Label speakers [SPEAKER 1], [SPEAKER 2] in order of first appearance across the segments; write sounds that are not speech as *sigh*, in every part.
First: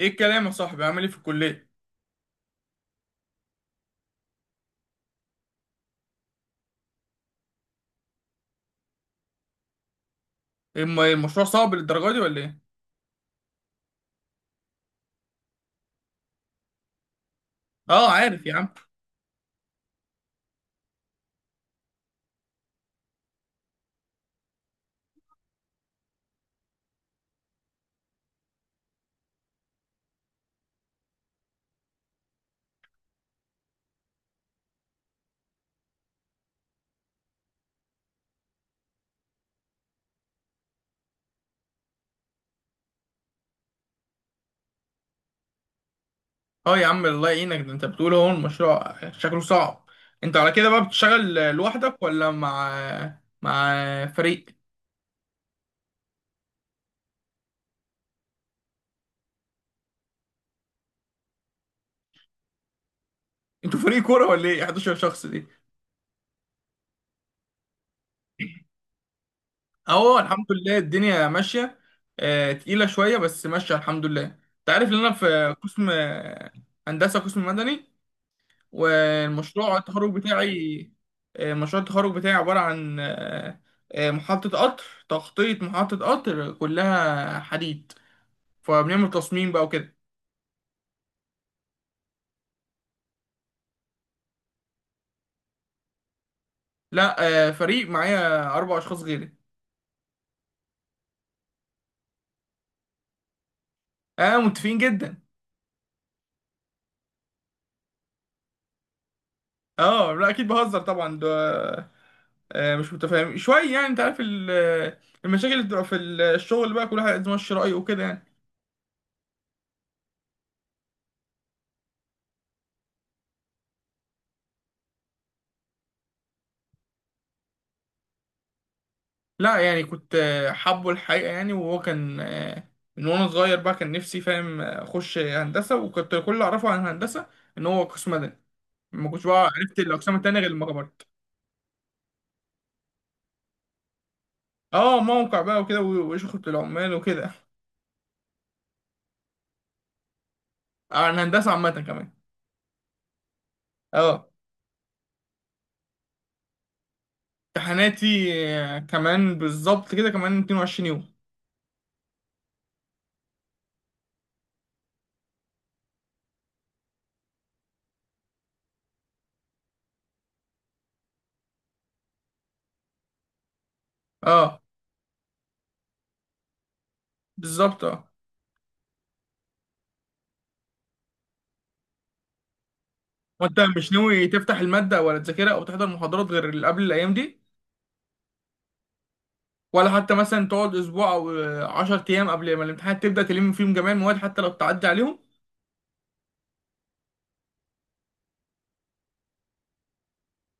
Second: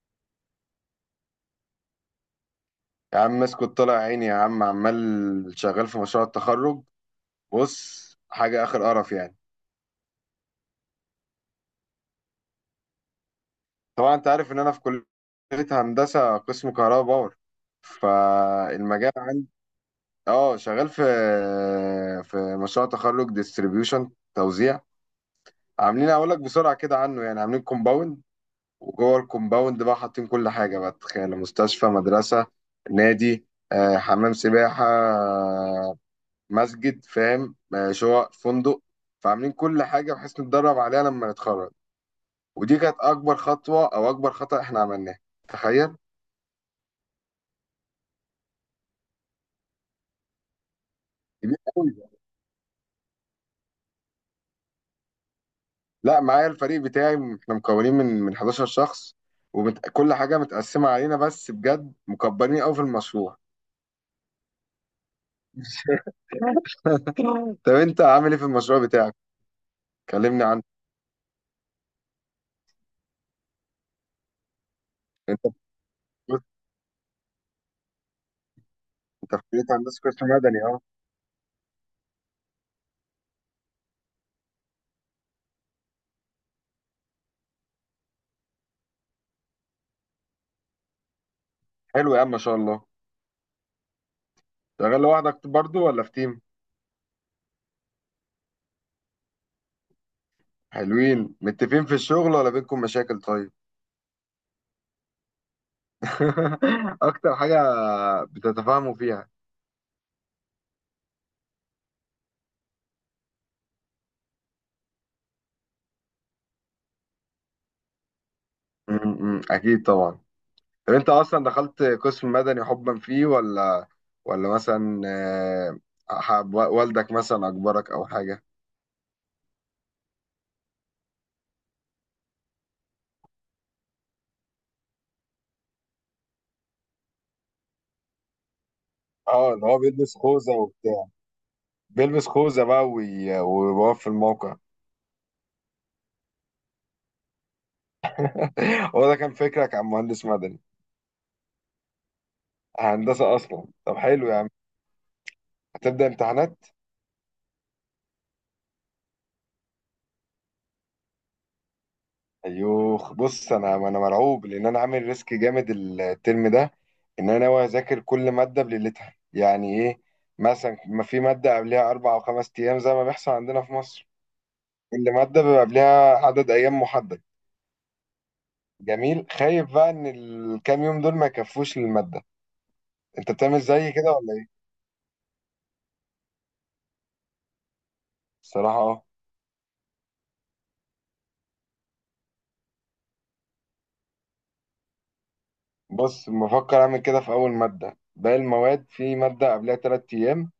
[SPEAKER 1] ايه الكلام يا صاحبي، عامل ايه في الكليه؟
[SPEAKER 2] يا عم اسكت، طلع عيني يا عم، عمال شغال في مشروع التخرج. بص حاجة آخر قرف يعني.
[SPEAKER 1] إيه المشروع صعب للدرجه دي ولا ايه؟
[SPEAKER 2] طبعا انت عارف ان انا في كلية هندسة قسم كهرباء باور،
[SPEAKER 1] اه، عارف يا عم.
[SPEAKER 2] فالمجال عندي. اه شغال في في مشروع تخرج ديستريبيوشن توزيع. عاملين اقول لك بسرعة كده عنه، يعني عاملين كومباوند، وجوه الكومباوند بقى حاطين كل حاجة، بقى تخيل، مستشفى، مدرسة، نادي، حمام سباحة، مسجد، فاهم، شقق فندق. فعاملين كل حاجه بحيث نتدرب عليها لما نتخرج. ودي كانت اكبر خطوه او اكبر خطأ احنا عملناه. تخيل
[SPEAKER 1] اه يا عم، الله يعينك، ده انت بتقول اهو المشروع شكله صعب. انت على كده بقى بتشتغل
[SPEAKER 2] كبير قوي
[SPEAKER 1] لوحدك
[SPEAKER 2] ده.
[SPEAKER 1] ولا مع، مع فريق؟
[SPEAKER 2] لا معايا الفريق بتاعي، احنا مكونين من 11 شخص، وكل حاجه متقسمه علينا، بس بجد مكبرين قوي في المشروع.
[SPEAKER 1] انتوا فريق كوره ولا ايه 11 شخص دي؟
[SPEAKER 2] *laughs* طب انت عامل ايه في المشروع بتاعك؟
[SPEAKER 1] اهو
[SPEAKER 2] كلمني
[SPEAKER 1] الحمد
[SPEAKER 2] عنه.
[SPEAKER 1] لله، الدنيا ماشيه. تقيله شويه بس ماشيه الحمد لله. انت عارف ان انا
[SPEAKER 2] انت
[SPEAKER 1] في قسم
[SPEAKER 2] في-
[SPEAKER 1] هندسه، قسم مدني،
[SPEAKER 2] انت في كليه
[SPEAKER 1] والمشروع
[SPEAKER 2] هندسه
[SPEAKER 1] التخرج
[SPEAKER 2] قسم مدني اهو.
[SPEAKER 1] بتاعي مشروع التخرج بتاعي عبارة عن محطة قطر، تخطيط محطة قطر كلها حديد، فبنعمل تصميم بقى وكده.
[SPEAKER 2] حلو يا عم ما شاء الله. شغال لوحدك برضو ولا في تيم؟
[SPEAKER 1] لا، فريق معايا أربع أشخاص غيري.
[SPEAKER 2] حلوين متفقين في الشغل ولا بينكم مشاكل؟ طيب.
[SPEAKER 1] اه، متفقين جدا.
[SPEAKER 2] *laughs* اكتر حاجة بتتفاهموا فيها؟
[SPEAKER 1] اه، لا أكيد بهزر طبعا، ده مش متفاهم شوية يعني، أنت عارف المشاكل اللي بتبقى في الشغل بقى، كل واحد عايز يمشي رأيه وكده يعني.
[SPEAKER 2] اكيد طبعا. طب انت اصلا دخلت قسم مدني حبا فيه، ولا مثلا حب والدك مثلا اجبرك او حاجة؟
[SPEAKER 1] لا، يعني كنت حابه الحقيقة يعني، وهو كان من وانا صغير بقى كان نفسي، فاهم، اخش هندسة، وكنت كل اللي اعرفه عن الهندسة ان هو قسم مدني. ما كنتش بقى
[SPEAKER 2] اه اللي
[SPEAKER 1] عرفت
[SPEAKER 2] هو بيلبس
[SPEAKER 1] الاقسام التانية غير
[SPEAKER 2] خوذة
[SPEAKER 1] لما
[SPEAKER 2] وبتاع،
[SPEAKER 1] كبرت.
[SPEAKER 2] بيلبس خوذة بقى ويقف في الموقع.
[SPEAKER 1] اه، موقع بقى وكده وشغل العمال وكده.
[SPEAKER 2] *laughs* هو ده كان فكرك عن مهندس مدني؟
[SPEAKER 1] عن هندسة عامة كمان.
[SPEAKER 2] هندسة اصلا. طب حلو
[SPEAKER 1] اه.
[SPEAKER 2] يا عم. هتبدأ امتحانات؟
[SPEAKER 1] امتحاناتي كمان بالظبط كده كمان 22 يوم.
[SPEAKER 2] ايوه. بص انا مرعوب، لان انا عامل ريسك جامد الترم ده، ان انا ناوي اذاكر كل ماده بليلتها، يعني ايه؟ مثلا ما في ماده قبلها اربع او خمس ايام زي ما بيحصل عندنا في مصر.
[SPEAKER 1] اه،
[SPEAKER 2] كل ماده بيبقى قبلها عدد ايام محدد.
[SPEAKER 1] بالظبط، اه.
[SPEAKER 2] جميل. خايف بقى ان الكام يوم دول ما يكفوش للماده. انت
[SPEAKER 1] وانت
[SPEAKER 2] بتعمل
[SPEAKER 1] مش
[SPEAKER 2] زي كده
[SPEAKER 1] ناوي
[SPEAKER 2] ولا
[SPEAKER 1] تفتح
[SPEAKER 2] ايه؟
[SPEAKER 1] المادة ولا تذاكرها او تحضر محاضرات غير اللي قبل الايام دي؟
[SPEAKER 2] الصراحه اه.
[SPEAKER 1] ولا حتى مثلا تقعد اسبوع او 10 ايام قبل ما الامتحانات تبدا تلم فيهم جميع المواد حتى لو بتعدي عليهم؟
[SPEAKER 2] بص بفكر اعمل كده في اول ماده. باقي المواد في ماده قبلها ثلاث ايام،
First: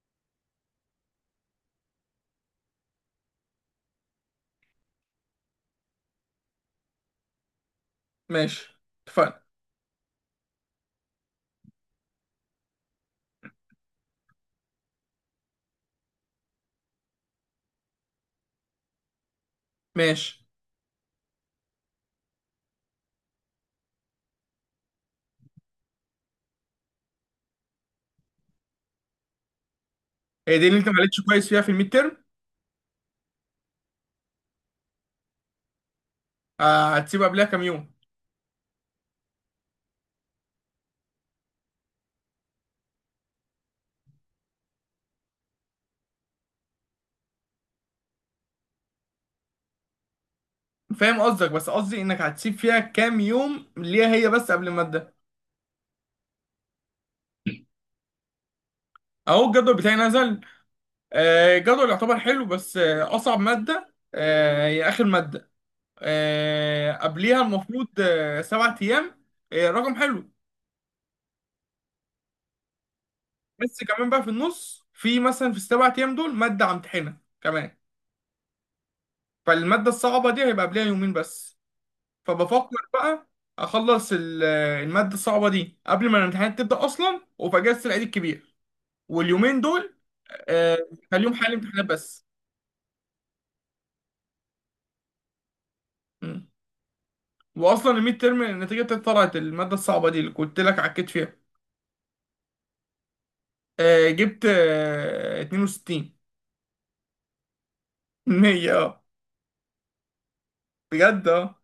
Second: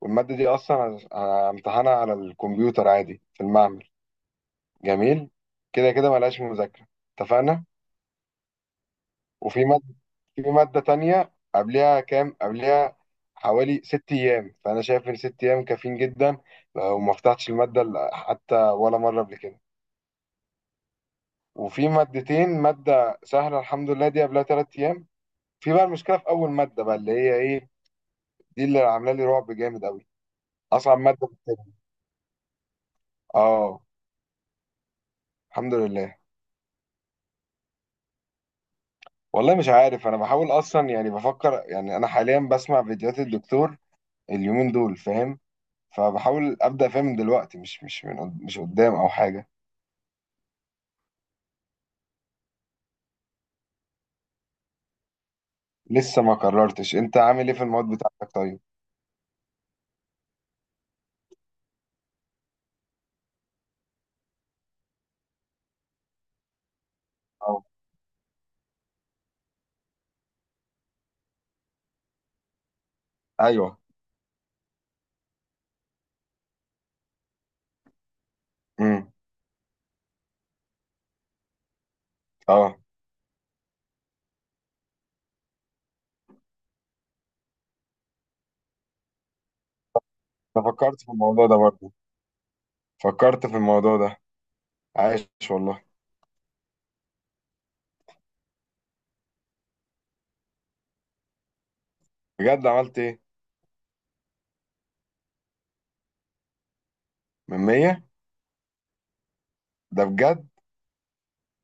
[SPEAKER 2] والماده دي اصلا همتحنها على الكمبيوتر عادي في المعمل. جميل، كده كده ملهاش مذاكرة. اتفقنا.
[SPEAKER 1] ماشي. اتفقنا.
[SPEAKER 2] وفي مادة، في مادة تانية قبلها كام؟ قبلها حوالي ست أيام، فأنا شايف إن ست أيام كافيين جدا، لو ما فتحتش المادة حتى ولا مرة قبل كده.
[SPEAKER 1] ماشي.
[SPEAKER 2] وفي مادتين، مادة سهلة الحمد لله دي قبلها تلات أيام. في بقى المشكلة في أول مادة بقى، اللي هي إيه، دي اللي عاملة لي رعب جامد أوي.
[SPEAKER 1] هي دي اللي انت ما
[SPEAKER 2] أصعب
[SPEAKER 1] عليتش
[SPEAKER 2] مادة في
[SPEAKER 1] كويس فيها في
[SPEAKER 2] الترم.
[SPEAKER 1] الميد تيرم؟
[SPEAKER 2] آه. الحمد لله.
[SPEAKER 1] هتسيب قبلها كام يوم؟
[SPEAKER 2] والله مش عارف، أنا بحاول أصلا يعني، بفكر يعني، أنا حاليا بسمع فيديوهات الدكتور اليومين دول، فاهم، فبحاول ابدا فيها من دلوقتي، مش مش قدام او حاجه.
[SPEAKER 1] فاهم قصدك، بس قصدي انك هتسيب فيها كام يوم ليها هي، بس قبل الماده.
[SPEAKER 2] لسه ما قررتش. انت عامل ايه في المواد بتاعتك طيب؟
[SPEAKER 1] اهو الجدول بتاعي نزل. الجدول يعتبر حلو، بس اصعب ماده هي اخر ماده. قبليها
[SPEAKER 2] أو.
[SPEAKER 1] المفروض 7 ايام. رقم حلو.
[SPEAKER 2] ايوه.
[SPEAKER 1] بس كمان بقى في النص، في مثلا في السبع ايام دول ماده همتحنها كمان،
[SPEAKER 2] امم.
[SPEAKER 1] فالماده الصعبه دي هيبقى قبلها يومين بس. فبفكر
[SPEAKER 2] اه.
[SPEAKER 1] بقى اخلص الماده الصعبه دي قبل ما الامتحانات تبدا اصلا، وفي اجازه العيد الكبير واليومين دول
[SPEAKER 2] أنا
[SPEAKER 1] آه،
[SPEAKER 2] فكرت في
[SPEAKER 1] خليهم
[SPEAKER 2] الموضوع
[SPEAKER 1] حل
[SPEAKER 2] ده
[SPEAKER 1] امتحانات
[SPEAKER 2] برضه.
[SPEAKER 1] بس.
[SPEAKER 2] فكرت في الموضوع ده عايش والله.
[SPEAKER 1] مم. واصلا الميد ترم النتيجه بتاعتي طلعت، الماده الصعبه دي اللي قلت لك عكيت فيها
[SPEAKER 2] بجد عملت ايه؟
[SPEAKER 1] جبت 62.
[SPEAKER 2] من 100؟
[SPEAKER 1] 100، *laughs* اه.
[SPEAKER 2] ده بجد؟
[SPEAKER 1] بجد، اه.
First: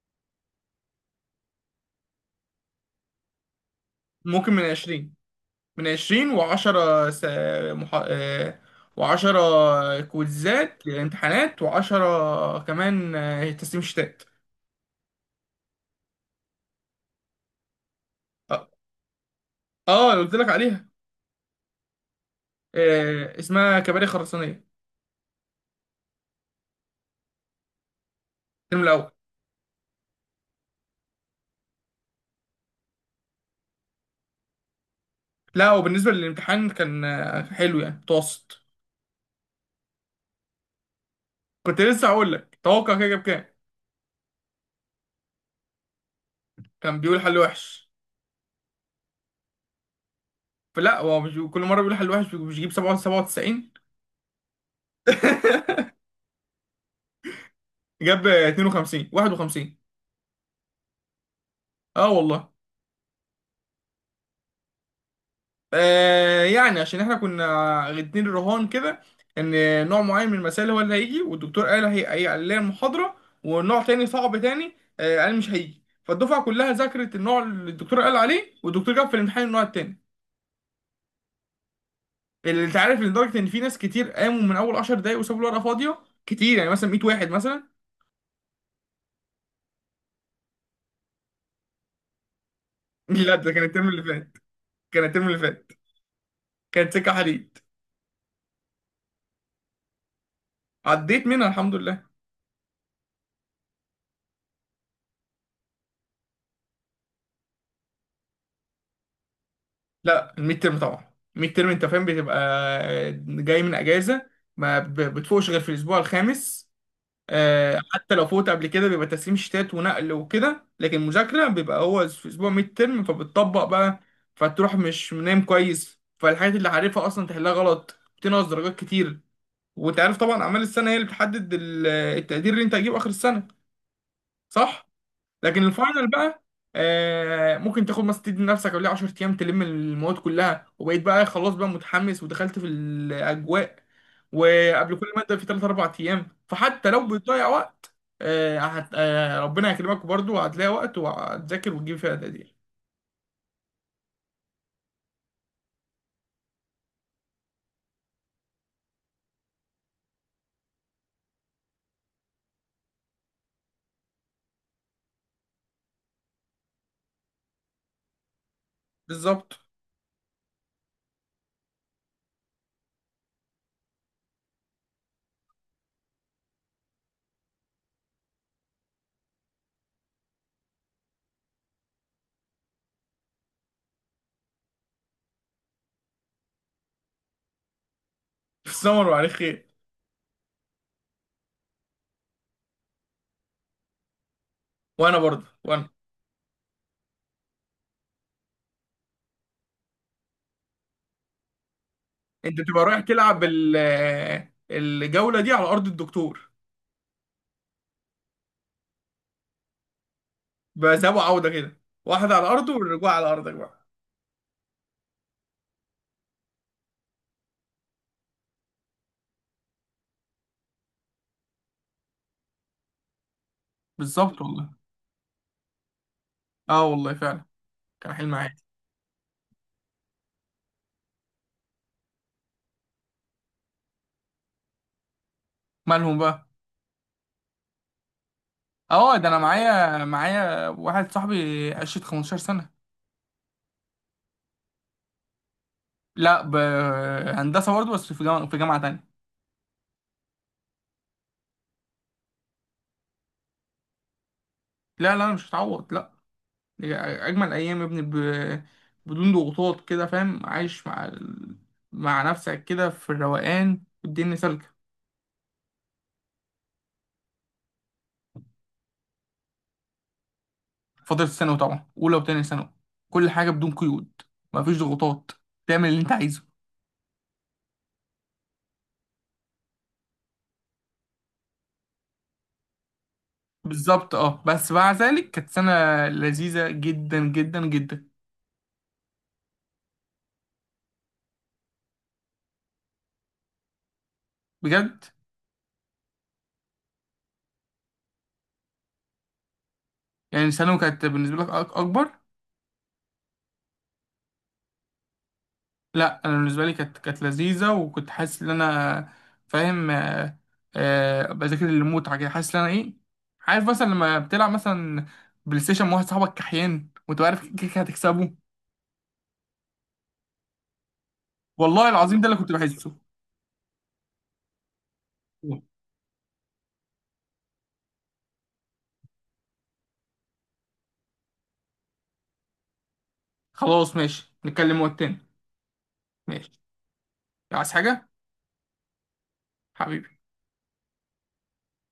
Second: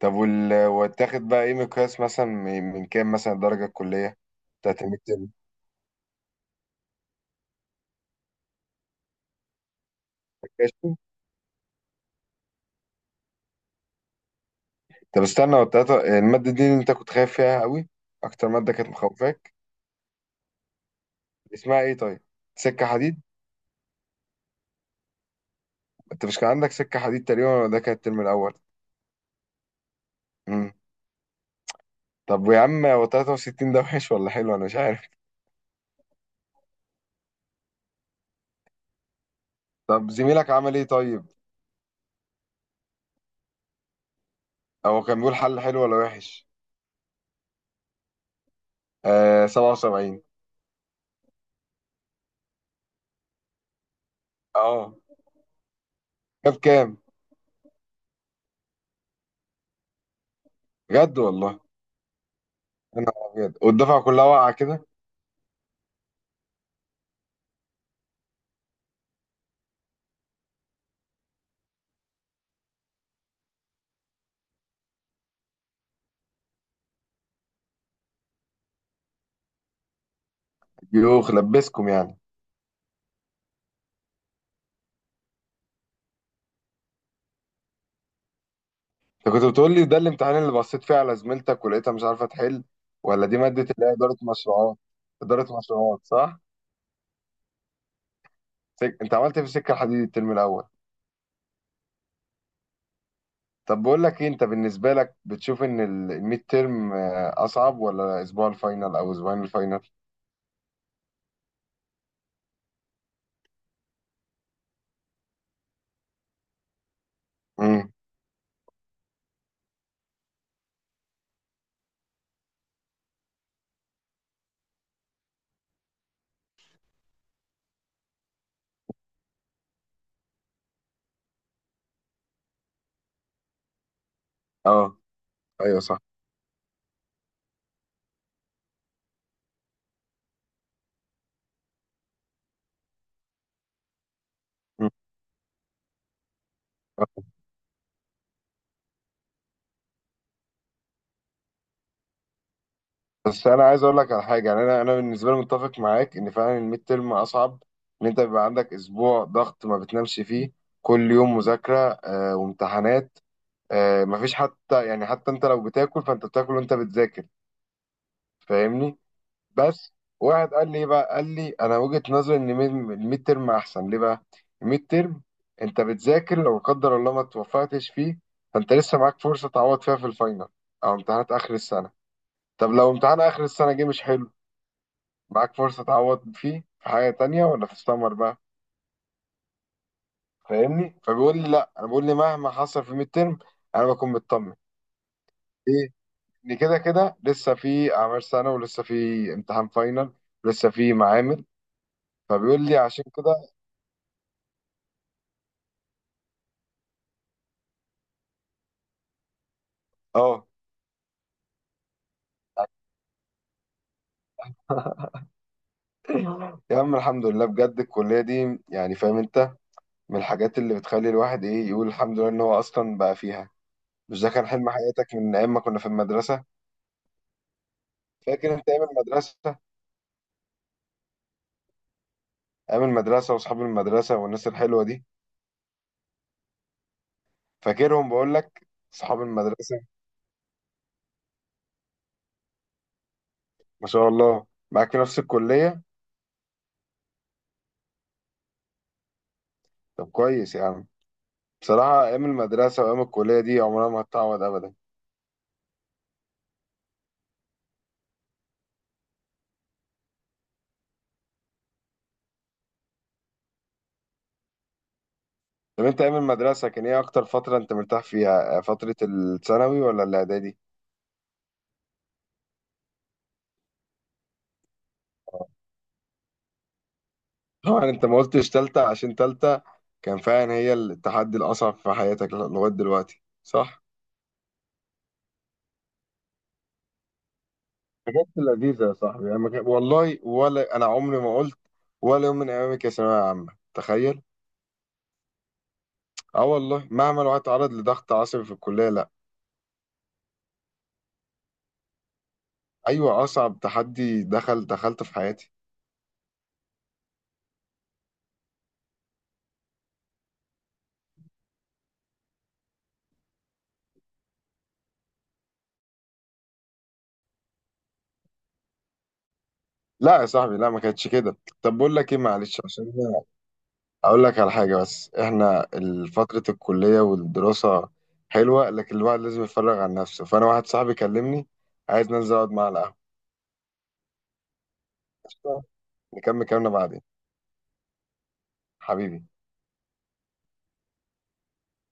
[SPEAKER 2] طب وتاخد بقى ايه مقياس، مثلا من كام مثلا الدرجه الكليه
[SPEAKER 1] ممكن من
[SPEAKER 2] بتاعت الميد
[SPEAKER 1] 20.
[SPEAKER 2] تيرم؟
[SPEAKER 1] من 20، و10 س... مح... آه، و10 كويزات امتحانات، و10 كمان تسليم شتات.
[SPEAKER 2] طب استنى، والتلاتة، الماده دي اللي انت كنت خايف فيها قوي، اكتر
[SPEAKER 1] اه.
[SPEAKER 2] ماده كانت مخوفاك،
[SPEAKER 1] اللي قلت لك عليها
[SPEAKER 2] اسمها ايه طيب؟ سكه حديد؟
[SPEAKER 1] اسمها كباري خرسانية.
[SPEAKER 2] انت مش كان عندك سكة حديد تقريبا، ولا ده كان الترم الأول؟
[SPEAKER 1] الترم الأول.
[SPEAKER 2] امم. طب يا عم، هو 63 ده وحش ولا حلو؟ أنا مش عارف.
[SPEAKER 1] لا، وبالنسبة للامتحان كان حلو يعني، متوسط.
[SPEAKER 2] طب زميلك عمل إيه طيب؟
[SPEAKER 1] كنت لسه هقول لك، توقع كده، جاب كام؟
[SPEAKER 2] هو كان بيقول حل حلو ولا وحش؟
[SPEAKER 1] كان بيقول حل وحش.
[SPEAKER 2] آه 77.
[SPEAKER 1] فلا، هو مش كل مرة بيقول حل وحش مش بيجيب 97.
[SPEAKER 2] اه،
[SPEAKER 1] *laughs*
[SPEAKER 2] جاب كام؟
[SPEAKER 1] جاب 52، 51.
[SPEAKER 2] بجد والله؟
[SPEAKER 1] اه والله.
[SPEAKER 2] أنا أبيض، والدفعة كلها واقعة كده.
[SPEAKER 1] يعني عشان احنا كنا اتنين رهان كده، ان نوع معين من المسائل هو اللي هيجي، والدكتور قال اللي هي المحاضرة، ونوع تاني صعب تاني قال مش هيجي. فالدفعة كلها ذاكرت النوع اللي الدكتور قال عليه، والدكتور جاب في الامتحان النوع التاني
[SPEAKER 2] يوخ، لبسكم يعني.
[SPEAKER 1] اللي انت عارف، لدرجة ان في ناس كتير قاموا من اول 10 دقايق وسابوا الورقة فاضية، كتير يعني مثلا 100 واحد مثلا.
[SPEAKER 2] انت كنت بتقول لي ده الامتحان اللي بصيت فيه على زميلتك ولقيتها مش عارفة تحل،
[SPEAKER 1] *laughs*
[SPEAKER 2] ولا
[SPEAKER 1] لا،
[SPEAKER 2] دي
[SPEAKER 1] ده كان
[SPEAKER 2] مادة اللي
[SPEAKER 1] الترم
[SPEAKER 2] هي
[SPEAKER 1] اللي
[SPEAKER 2] إدارة
[SPEAKER 1] فات،
[SPEAKER 2] مشروعات؟
[SPEAKER 1] كان الترم اللي
[SPEAKER 2] إدارة
[SPEAKER 1] فات،
[SPEAKER 2] مشروعات صح.
[SPEAKER 1] كانت سكة حديد.
[SPEAKER 2] انت عملت إيه في السكة الحديد الترم الأول؟
[SPEAKER 1] عديت منها الحمد لله.
[SPEAKER 2] طب بقول لك ايه، انت بالنسبه لك بتشوف ان الميد تيرم اصعب، ولا اسبوع الفاينل او اسبوعين الفاينل؟
[SPEAKER 1] لا، الميد ترم طبعا، الميد ترم انت فاهم بتبقى جاي من اجازه، ما ب- بتفوقش غير في الاسبوع الخامس.
[SPEAKER 2] امم.
[SPEAKER 1] حتى لو فوت قبل كده بيبقى تسليم شتات ونقل وكده، لكن مذاكره بيبقى هو في اسبوع ميد ترم، فبتطبق بقى، فتروح مش نايم كويس، فالحاجات اللي عارفها اصلا تحلها غلط بتنقص درجات كتير. وانت عارف طبعا اعمال السنه هي اللي بتحدد التقدير اللي انت هتجيبه اخر السنه، صح؟
[SPEAKER 2] اه.
[SPEAKER 1] لكن
[SPEAKER 2] ايوه صح.
[SPEAKER 1] الفاينل بقى ممكن تاخد مثلا، تدي لنفسك قبلها 10 ايام تلم المواد كلها، وبقيت بقى خلاص بقى متحمس ودخلت في الاجواء،
[SPEAKER 2] مم.
[SPEAKER 1] وقبل كل ماده في 3، 4 ايام، فحتى لو بتضيع وقت آه هت... آه ربنا هيكرمك برضو، وهتلاقي وقت وهتذاكر وتجيب فيها تقدير.
[SPEAKER 2] بس انا عايز اقول لك على حاجه يعني، انا بالنسبه لي متفق معاك ان فعلا الميد تيرم اصعب، ان انت بيبقى عندك اسبوع ضغط ما بتنامش فيه، كل يوم مذاكره آه، وامتحانات آه، مفيش حتى يعني، حتى انت لو بتاكل فانت بتاكل وانت بتذاكر، فاهمني؟
[SPEAKER 1] بالظبط.
[SPEAKER 2] بس واحد قال لي إيه بقى، قال لي انا وجهة نظري ان الميد ترم احسن. ليه بقى؟ الميد ترم انت بتذاكر، لو لا قدر الله ما توفقتش فيه، فانت لسه معاك فرصة تعوض فيها في الفاينل، او امتحانات اخر السنة. طب لو امتحان اخر السنة جه مش حلو، معاك فرصة تعوض فيه في حاجة تانية، ولا في السمر بقى.
[SPEAKER 1] في السمر وعليه خير.
[SPEAKER 2] فاهمني؟ فبيقول لي لا، انا بقول لي مهما حصل في الميد ترم انا بكون مطمن.
[SPEAKER 1] وانا برضه،
[SPEAKER 2] ليه؟ ان كده كده لسه في اعمال سنة، ولسه في امتحان فاينل، ولسه في معامل،
[SPEAKER 1] انت
[SPEAKER 2] فبيقول لي
[SPEAKER 1] بتبقى رايح
[SPEAKER 2] عشان كده.
[SPEAKER 1] تلعب ال... آه، الجوله دي على ارض الدكتور
[SPEAKER 2] اه
[SPEAKER 1] بقى، ذهاب وعوده كده، واحده على ارضه والرجوع على ارضك بقى.
[SPEAKER 2] يا عم الحمد لله بجد، الكلية دي يعني فاهم انت، من الحاجات اللي بتخلي الواحد ايه، يقول الحمد لله ان هو اصلا بقى فيها. مش ده
[SPEAKER 1] بالظبط
[SPEAKER 2] كان حلم
[SPEAKER 1] والله.
[SPEAKER 2] حياتك من ايام ما كنا في المدرسة؟
[SPEAKER 1] اه والله فعلا، كان حلم
[SPEAKER 2] فاكر
[SPEAKER 1] عادي.
[SPEAKER 2] انت ايام المدرسة؟ ايام المدرسة واصحاب المدرسة والناس الحلوة دي؟
[SPEAKER 1] مالهم بقى؟
[SPEAKER 2] فاكرهم بقول لك،
[SPEAKER 1] اه،
[SPEAKER 2] اصحاب
[SPEAKER 1] ده انا
[SPEAKER 2] المدرسة.
[SPEAKER 1] معايا واحد صاحبي قشة 15 سنة.
[SPEAKER 2] ما شاء الله معاك في نفس الكلية؟
[SPEAKER 1] لا، هندسة برضه، بس في جامعة تانية.
[SPEAKER 2] طب كويس يا عم. بصراحة ايام المدرسة وايام الكلية دي عمرها ما هتتعوض ابدا.
[SPEAKER 1] لا لا، مش هتعوض، لا. دي اجمل ايام يا ابني، بدون ضغوطات كده، فاهم، عايش مع مع نفسك كده في الروقان، والدنيا سالكة.
[SPEAKER 2] طب انت ايام المدرسة كان ايه اكتر فترة انت مرتاح فيها، فترة الثانوي ولا الاعدادي؟
[SPEAKER 1] فترة ثانوي طبعا، اولى وتانية ثانوي، كل حاجة بدون قيود، مفيش ضغوطات، تعمل اللي انت عايزه.
[SPEAKER 2] طبعا انت ما قلتش تالتة، عشان تالتة كان فعلا هي التحدي الأصعب في حياتك لغاية دلوقتي، صح؟
[SPEAKER 1] بالظبط، اه، بس مع ذلك كانت سنة لذيذة جدا جدا جدا.
[SPEAKER 2] حاجات لذيذة يا صاحبي يعني، ما كان- والله ولا أنا عمري ما قلت ولا يوم من أيامك يا ثانوية عامة، تخيل.
[SPEAKER 1] بجد.
[SPEAKER 2] اه والله، مهما الواحد اتعرض لضغط عصبي في الكلية، لا.
[SPEAKER 1] يعني ثانوي كانت بالنسبة لك أكبر؟
[SPEAKER 2] أيوة، أصعب تحدي دخلته في حياتي.
[SPEAKER 1] لا، أنا بالنسبة لي كانت لذيذة، وكنت حاسس إن أنا، فاهم، بذاكر المتعة كده، حاسس إن أنا إيه، عارف مثلا لما بتلعب مثلا بلاي ستيشن مع واحد صاحبك كحيان، وأنت عارف كده كده هتكسبه.
[SPEAKER 2] لا يا صاحبي لا، ما كانتش كده. طب
[SPEAKER 1] والله
[SPEAKER 2] بقول لك إيه،
[SPEAKER 1] العظيم ده اللي كنت
[SPEAKER 2] معلش عشان
[SPEAKER 1] بحسه.
[SPEAKER 2] اقول لك على حاجه، بس احنا فتره الكليه والدراسه حلوه، لكن الواحد لازم يتفرغ عن نفسه، فانا واحد صاحبي كلمني عايز ننزل اقعد معاه على القهوه.
[SPEAKER 1] خلاص ماشي، نتكلم وقت تاني.
[SPEAKER 2] قشطة؟ نكمل
[SPEAKER 1] ماشي.
[SPEAKER 2] كلامنا بعدين.
[SPEAKER 1] عايز حاجة؟
[SPEAKER 2] حبيبي.
[SPEAKER 1] حبيبي.